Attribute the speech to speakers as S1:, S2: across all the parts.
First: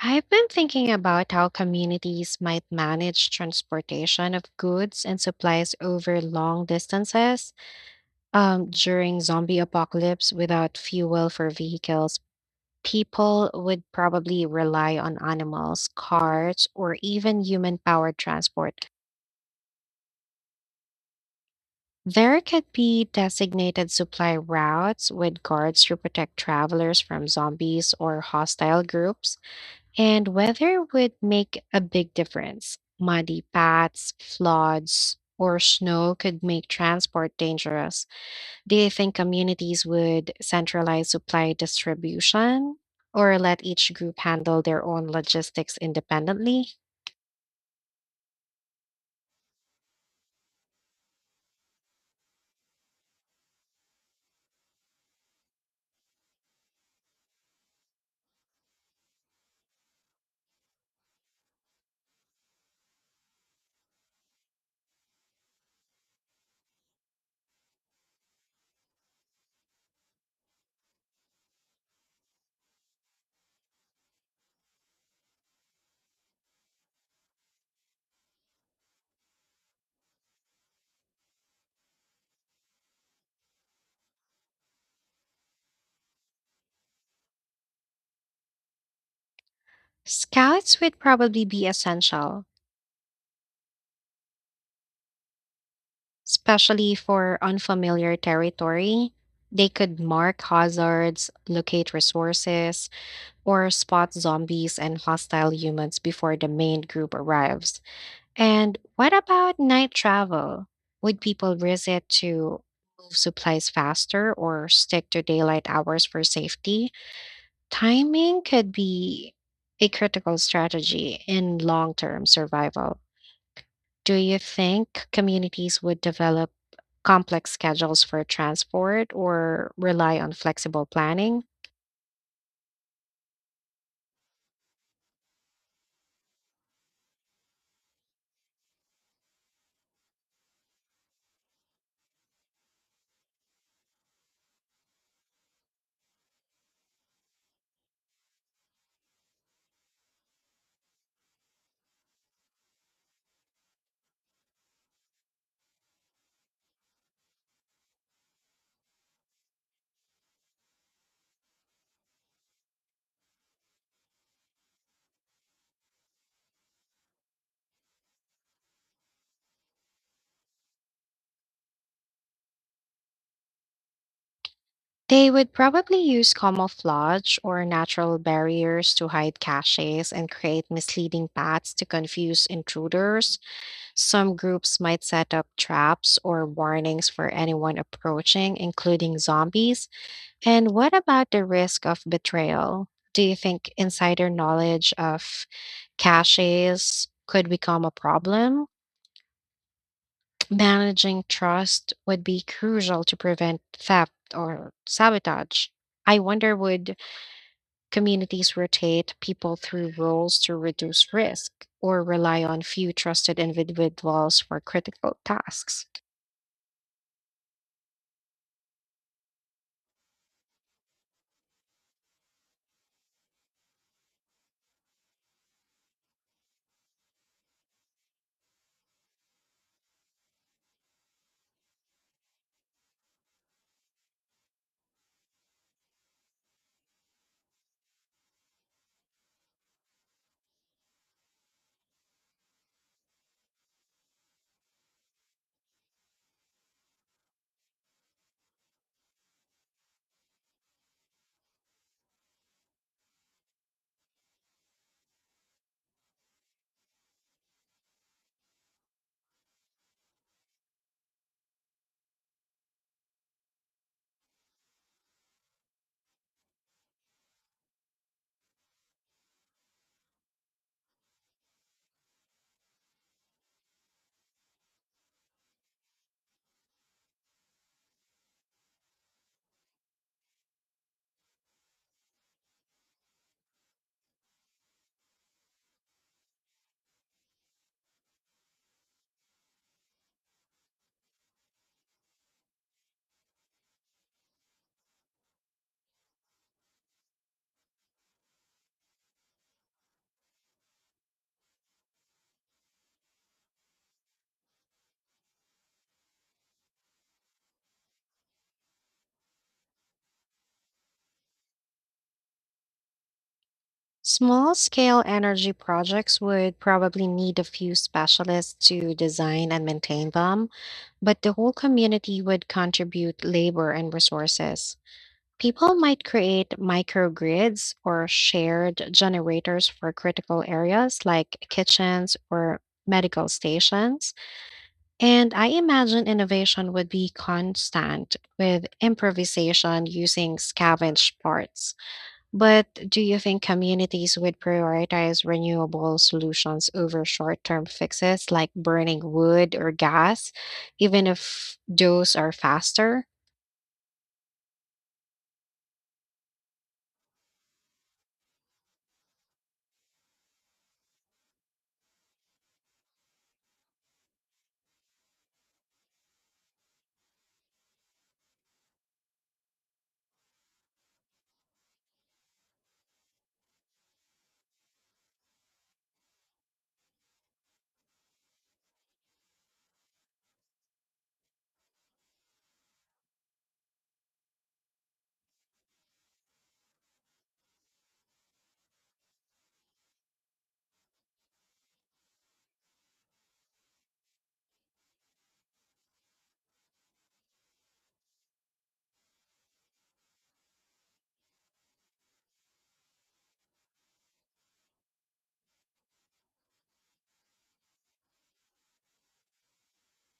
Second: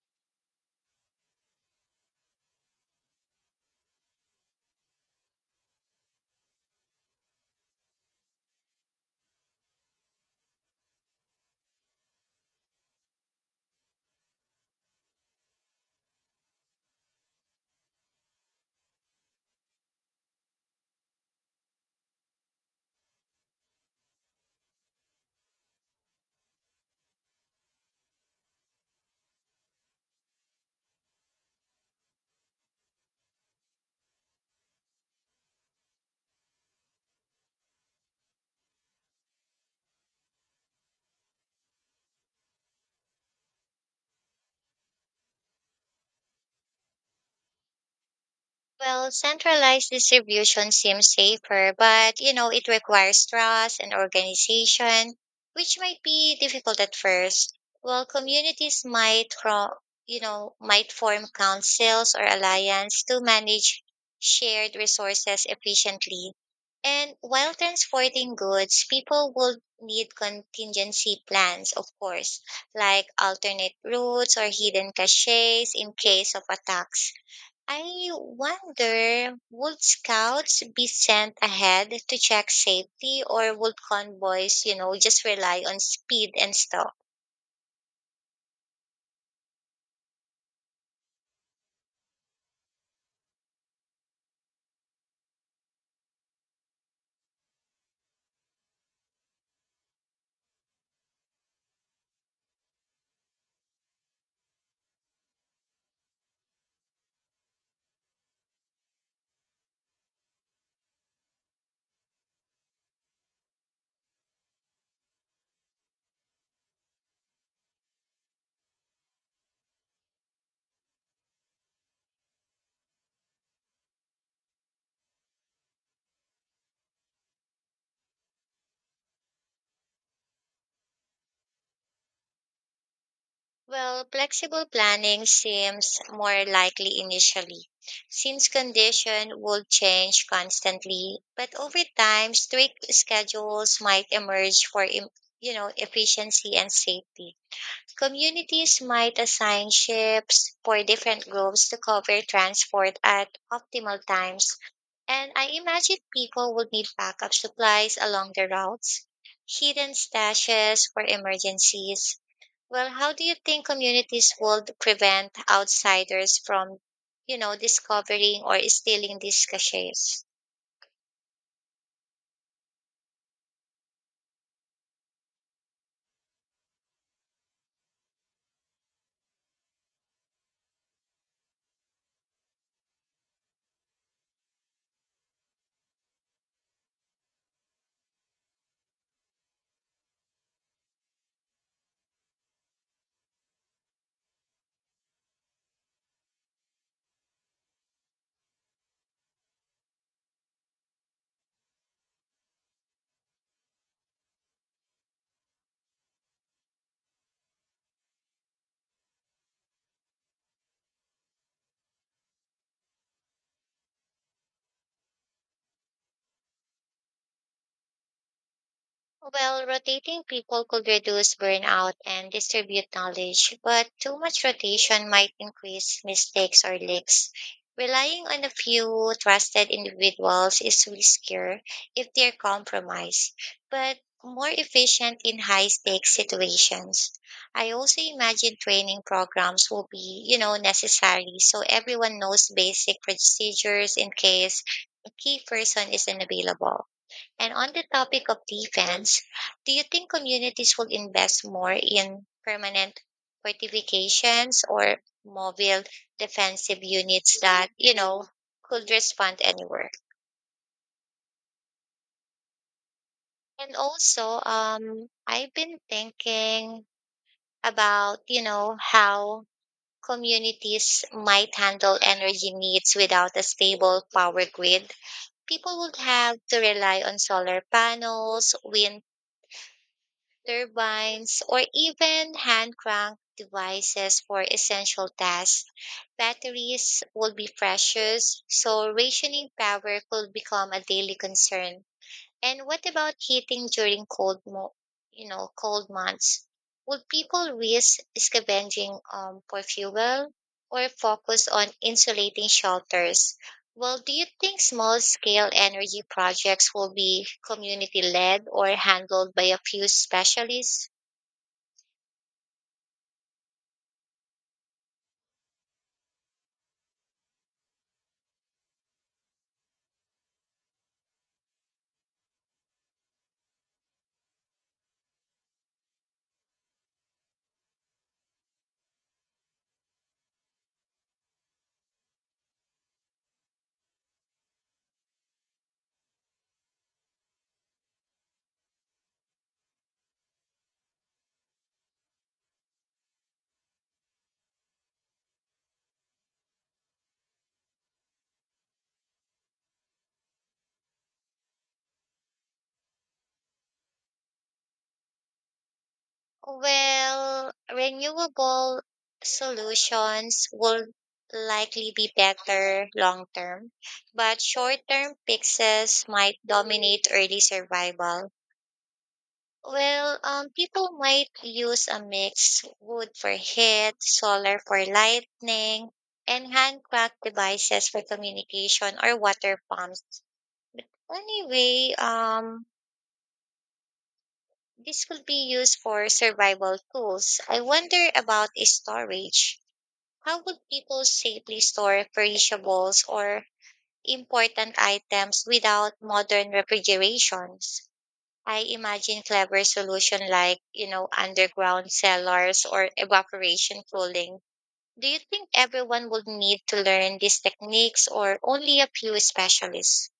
S1: I've been thinking about how communities might manage transportation of goods and supplies over long distances during zombie apocalypse without fuel for vehicles. People would probably rely on animals, carts, or even human powered transport. There could be designated supply routes with guards to protect travelers from zombies or hostile groups. And weather would make a big difference. Muddy paths, floods, or snow could make transport dangerous. Do you think communities would centralize supply distribution or let each group handle their own logistics independently?
S2: Well, centralized distribution seems safer, but it requires trust and organization, which might be difficult at first. Well, communities might form councils or alliance to manage shared resources efficiently. And while transporting goods, people will need contingency plans, of course, like alternate routes or hidden caches in case of attacks. I wonder would scouts be sent ahead to check safety, or would convoys, just rely on speed and stealth?
S1: Scouts would probably be essential, especially for unfamiliar territory. They could mark hazards, locate resources, or spot zombies and hostile humans before the main group arrives. And what about night travel? Would people risk it to move supplies faster or stick to daylight hours for safety? Timing could be a critical strategy in long term survival. Do you think communities would develop complex schedules for transport or rely on flexible planning?
S2: Well, flexible planning seems more likely initially, since condition will change constantly, but over time strict schedules might emerge for efficiency and safety. Communities might assign ships for different groups to cover transport at optimal times, and I imagine people would need backup supplies along the routes, hidden stashes for emergencies. Well, how do you think communities would prevent outsiders from discovering or stealing these caches?
S1: They would probably use camouflage or natural barriers to hide caches and create misleading paths to confuse intruders. Some groups might set up traps or warnings for anyone approaching, including zombies. And what about the risk of betrayal? Do you think insider knowledge of caches could become a problem? Managing trust would be crucial to prevent theft or sabotage. I wonder, would communities rotate people through roles to reduce risk or rely on few trusted individuals for critical tasks?
S2: Well, rotating people could reduce burnout and distribute knowledge, but too much rotation might increase mistakes or leaks. Relying on a few trusted individuals is riskier if they're compromised, but more efficient in high stakes situations. I also imagine training programs will be necessary, so everyone knows basic procedures in case a key person is unavailable. And on the topic of defense, do you think communities will invest more in permanent fortifications, or mobile defensive units that could respond anywhere? And also, I've been thinking about how communities might handle energy needs without a stable power grid. People would have to rely on solar panels, wind turbines, or even handcraft devices for essential tasks. Batteries would be precious, so rationing power could become a daily concern. And what about heating during cold, mo- you know, cold months? Would people risk scavenging for fuel, or focus on insulating shelters? Well, do you think small scale energy projects will be community led or handled by a few specialists?
S1: Small scale energy projects would probably need a few specialists to design and maintain them, but the whole community would contribute labor and resources. People might create microgrids or shared generators for critical areas like kitchens or medical stations. And I imagine innovation would be constant with improvisation using scavenged parts. But do you think communities would prioritize renewable solutions over short term fixes like burning wood or gas, even if those are faster?
S2: Well, renewable solutions will likely be better long term, but short term fixes might dominate early survival. Well, people might use a mix: wood for heat, solar for lighting, and handcraft devices for communication or water pumps. Anyway, this could be used for survival tools. I wonder about storage. How would people safely store perishables or important items without modern refrigerations? I imagine clever solution like, underground cellars or evaporation cooling. Do you think everyone would need to learn these techniques or only a few specialists?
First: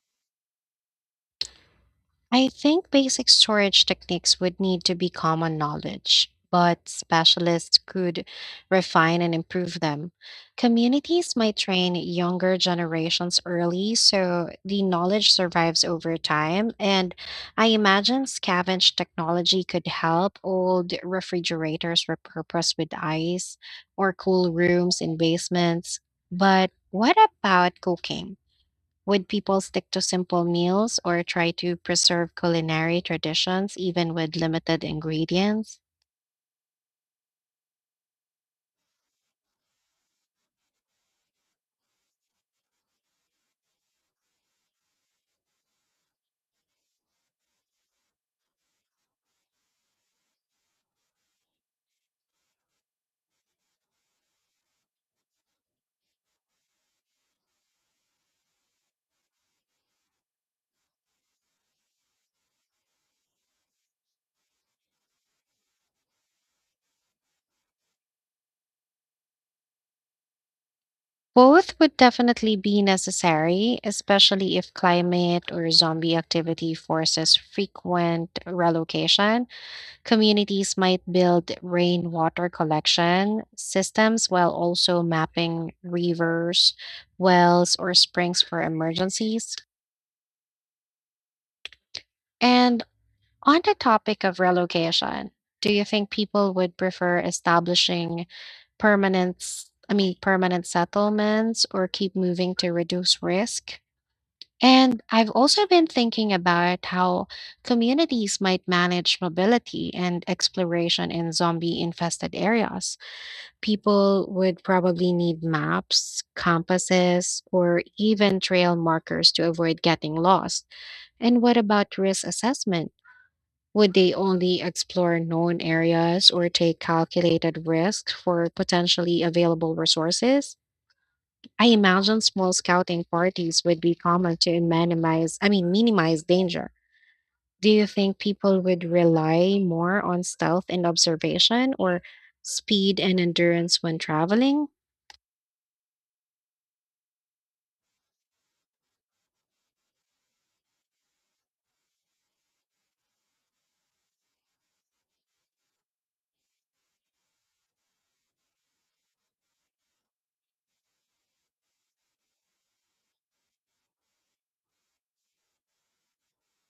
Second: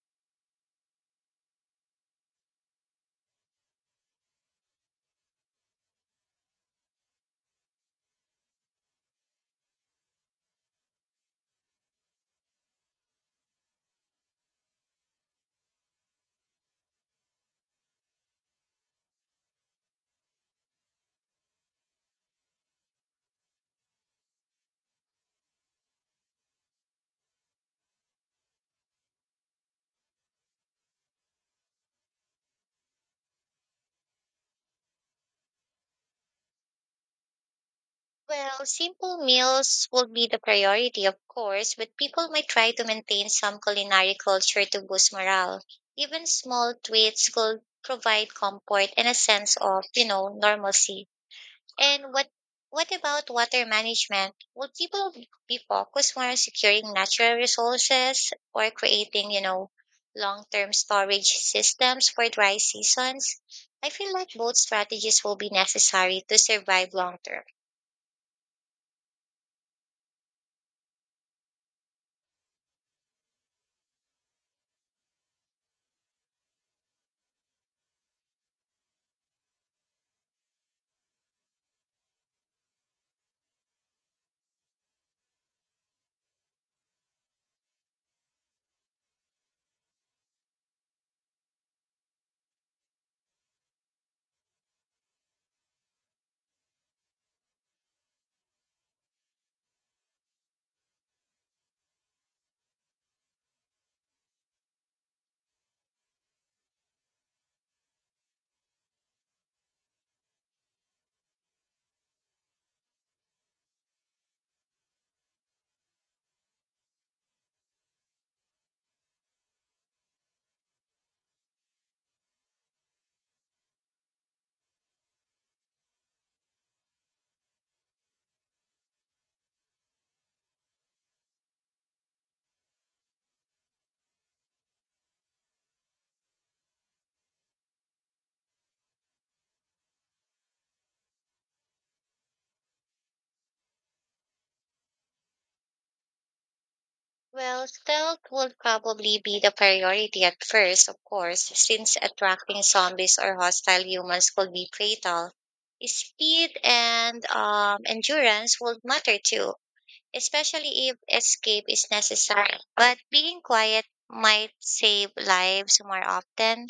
S1: I think basic storage techniques would need to be common knowledge, but specialists could refine and improve them. Communities might train younger generations early so the knowledge survives over time, and I imagine scavenge technology could help old refrigerators repurpose with ice or cool rooms in basements. But what about cooking? Would people stick to simple meals or try to preserve culinary traditions even with limited ingredients?
S2: Well, simple meals will be the priority, of course, but people might try to maintain some culinary culture to boost morale. Even small treats could provide comfort and a sense of normalcy. And what about water management? Will people be focused more on securing natural resources or creating long-term storage systems for dry seasons? I feel like both strategies will be necessary to survive long term.
S1: Both would definitely be necessary, especially if climate or zombie activity forces frequent relocation. Communities might build rainwater collection systems while also mapping rivers, wells, or springs for emergencies. And on the topic of relocation, do you think people would prefer establishing permanent, s- I mean, permanent settlements or keep moving to reduce risk? And I've also been thinking about how communities might manage mobility and exploration in zombie infested areas. People would probably need maps, compasses, or even trail markers to avoid getting lost. And what about risk assessment? Would they only explore known areas or take calculated risks for potentially available resources? I imagine small scouting parties would be common to minimize danger. Do you think people would rely more on stealth and observation or speed and endurance when traveling?
S2: Well, stealth would probably be the priority at first, of course, since attracting zombies or hostile humans could be fatal. Speed and endurance would matter too, especially if escape is necessary. But being quiet might save lives more often.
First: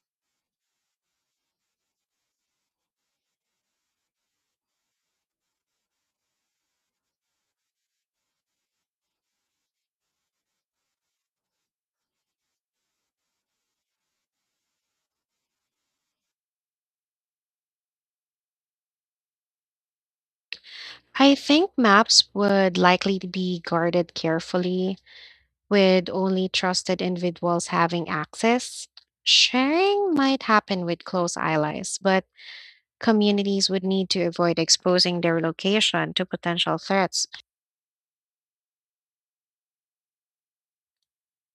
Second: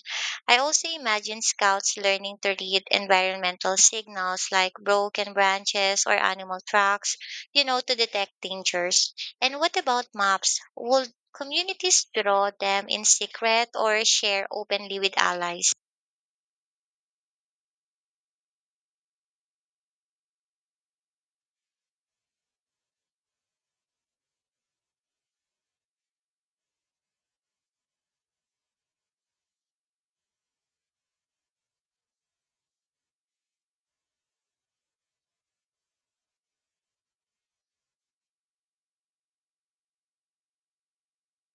S2: I also imagine scouts learning to read environmental signals like broken branches or animal tracks, to detect dangers. And what about maps? Would communities draw them in secret or share openly with allies?
S1: I think maps would likely be guarded carefully, with only trusted individuals having access. Sharing might happen with close allies, but communities would need to avoid exposing their location to potential threats.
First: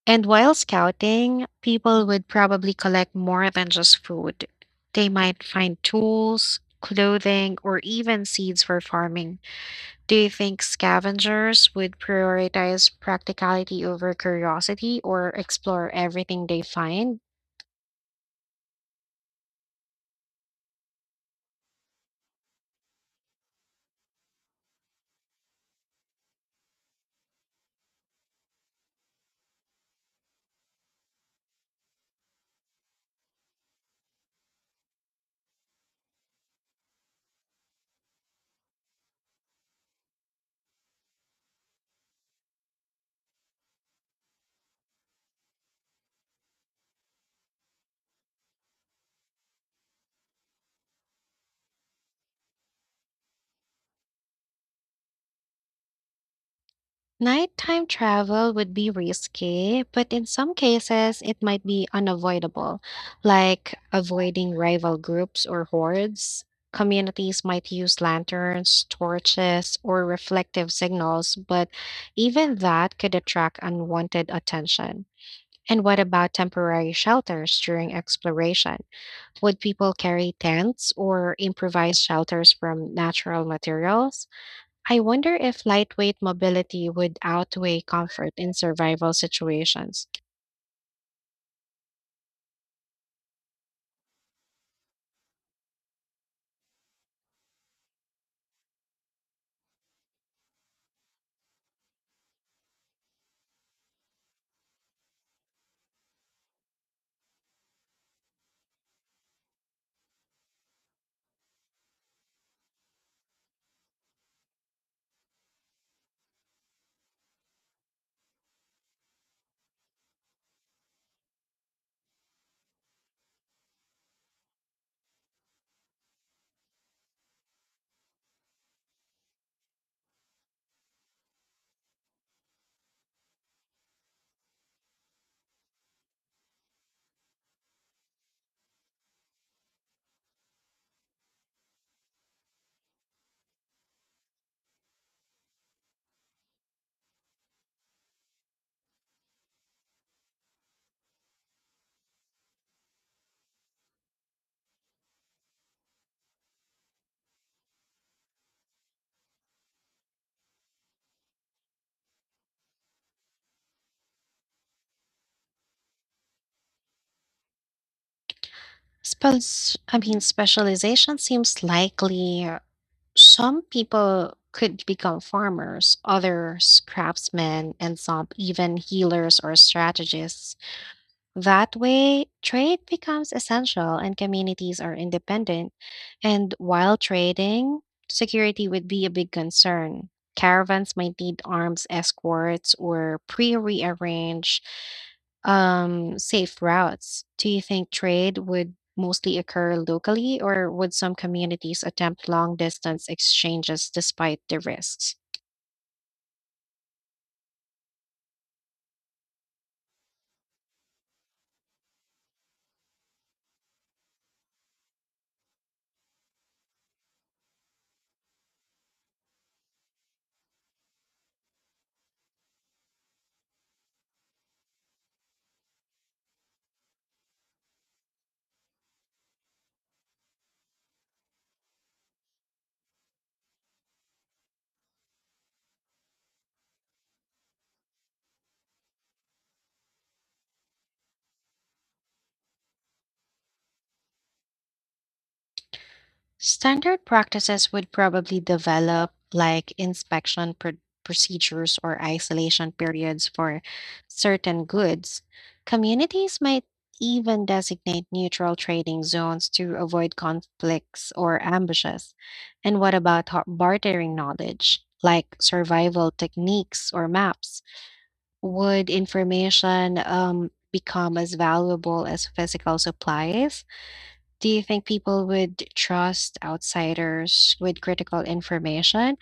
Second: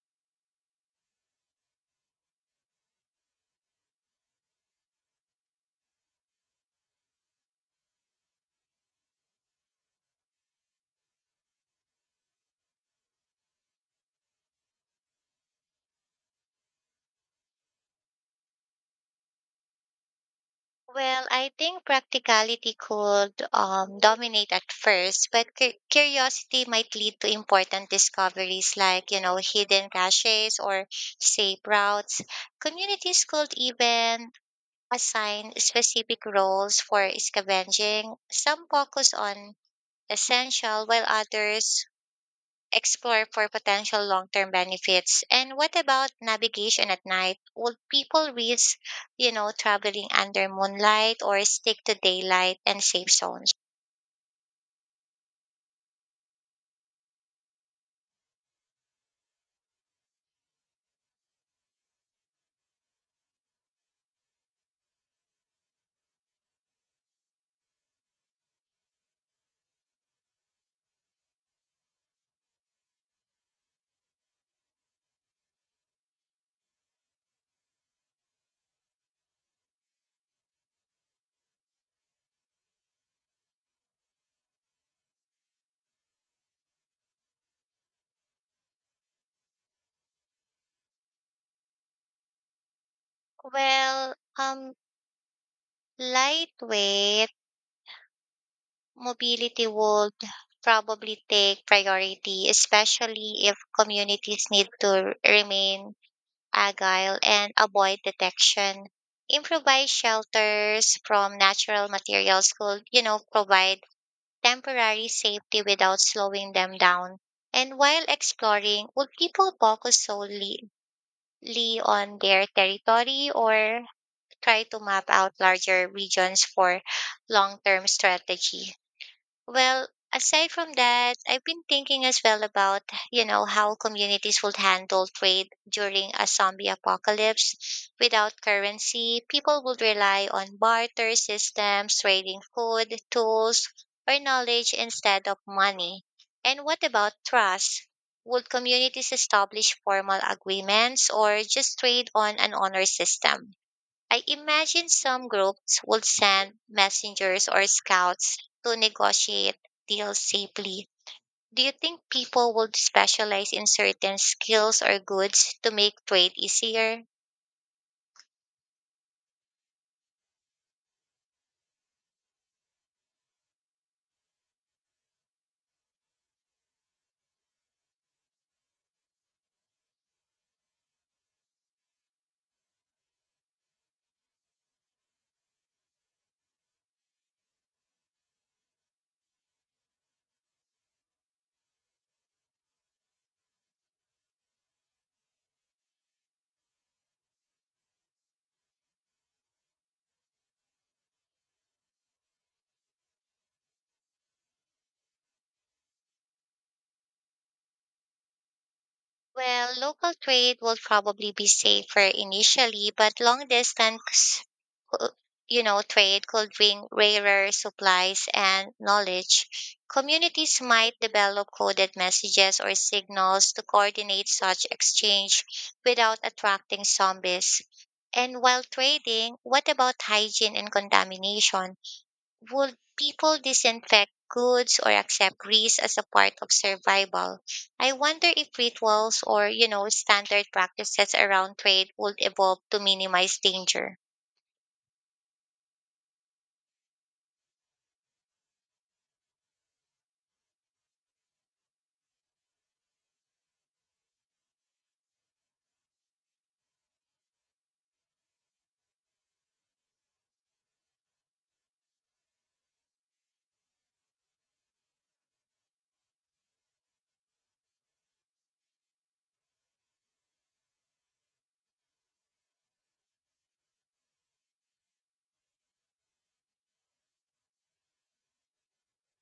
S1: And while scouting, people would probably collect more than just food. They might find tools, clothing, or even seeds for farming. Do you think scavengers would prioritize practicality over curiosity or explore everything they find?
S2: Well, I think practicality could dominate at first, but curiosity might lead to important discoveries like, hidden caches or safe routes. Communities could even assign specific roles for scavenging. Some focus on essential, while others explore for potential long-term benefits. And what about navigation at night? Would people risk, traveling under moonlight, or stick to daylight and safe zones?
S1: Nighttime travel would be risky, but in some cases, it might be unavoidable, like avoiding rival groups or hordes. Communities might use lanterns, torches, or reflective signals, but even that could attract unwanted attention. And what about temporary shelters during exploration? Would people carry tents or improvise shelters from natural materials? I wonder if lightweight mobility would outweigh comfort in survival situations.
S2: Well, lightweight mobility would probably take priority, especially if communities need to remain agile and avoid detection. Improvised shelters from natural materials could, provide temporary safety without slowing them down. And while exploring, would people focus solely on their territory, or try to map out larger regions for long term strategy? Well, aside from that, I've been thinking as well about, how communities would handle trade during a zombie apocalypse. Without currency, people would rely on barter systems, trading food, tools, or knowledge instead of money. And what about trust? Would communities establish formal agreements or just trade on an honor system? I imagine some groups would send messengers or scouts to negotiate deals safely. Do you think people would specialize in certain skills or goods to make trade easier?
S1: Specialization seems likely. Some people could become farmers, others craftsmen, and some even healers or strategists. That way, trade becomes essential and communities are independent. And while trading, security would be a big concern. Caravans might need arms escorts or pre rearranged safe routes. Do you think trade would mostly occur locally, or would some communities attempt long distance exchanges despite the risks?
S2: Well, local trade will probably be safer initially, but long distance uh, trade could bring rarer supplies and knowledge. Communities might develop coded messages or signals to coordinate such exchange without attracting zombies. And while trading, what about hygiene and contamination? Would people disinfect goods or accept grease as a part of survival? I wonder if rituals or, standard practices around trade would evolve to minimize danger.
S1: Standard practices would probably develop like inspection procedures or isolation periods for certain goods. Communities might even designate neutral trading zones to avoid conflicts or ambushes. And what about bartering knowledge? Like survival techniques or maps, would information become as valuable as physical supplies? Do you think people would trust outsiders with critical information,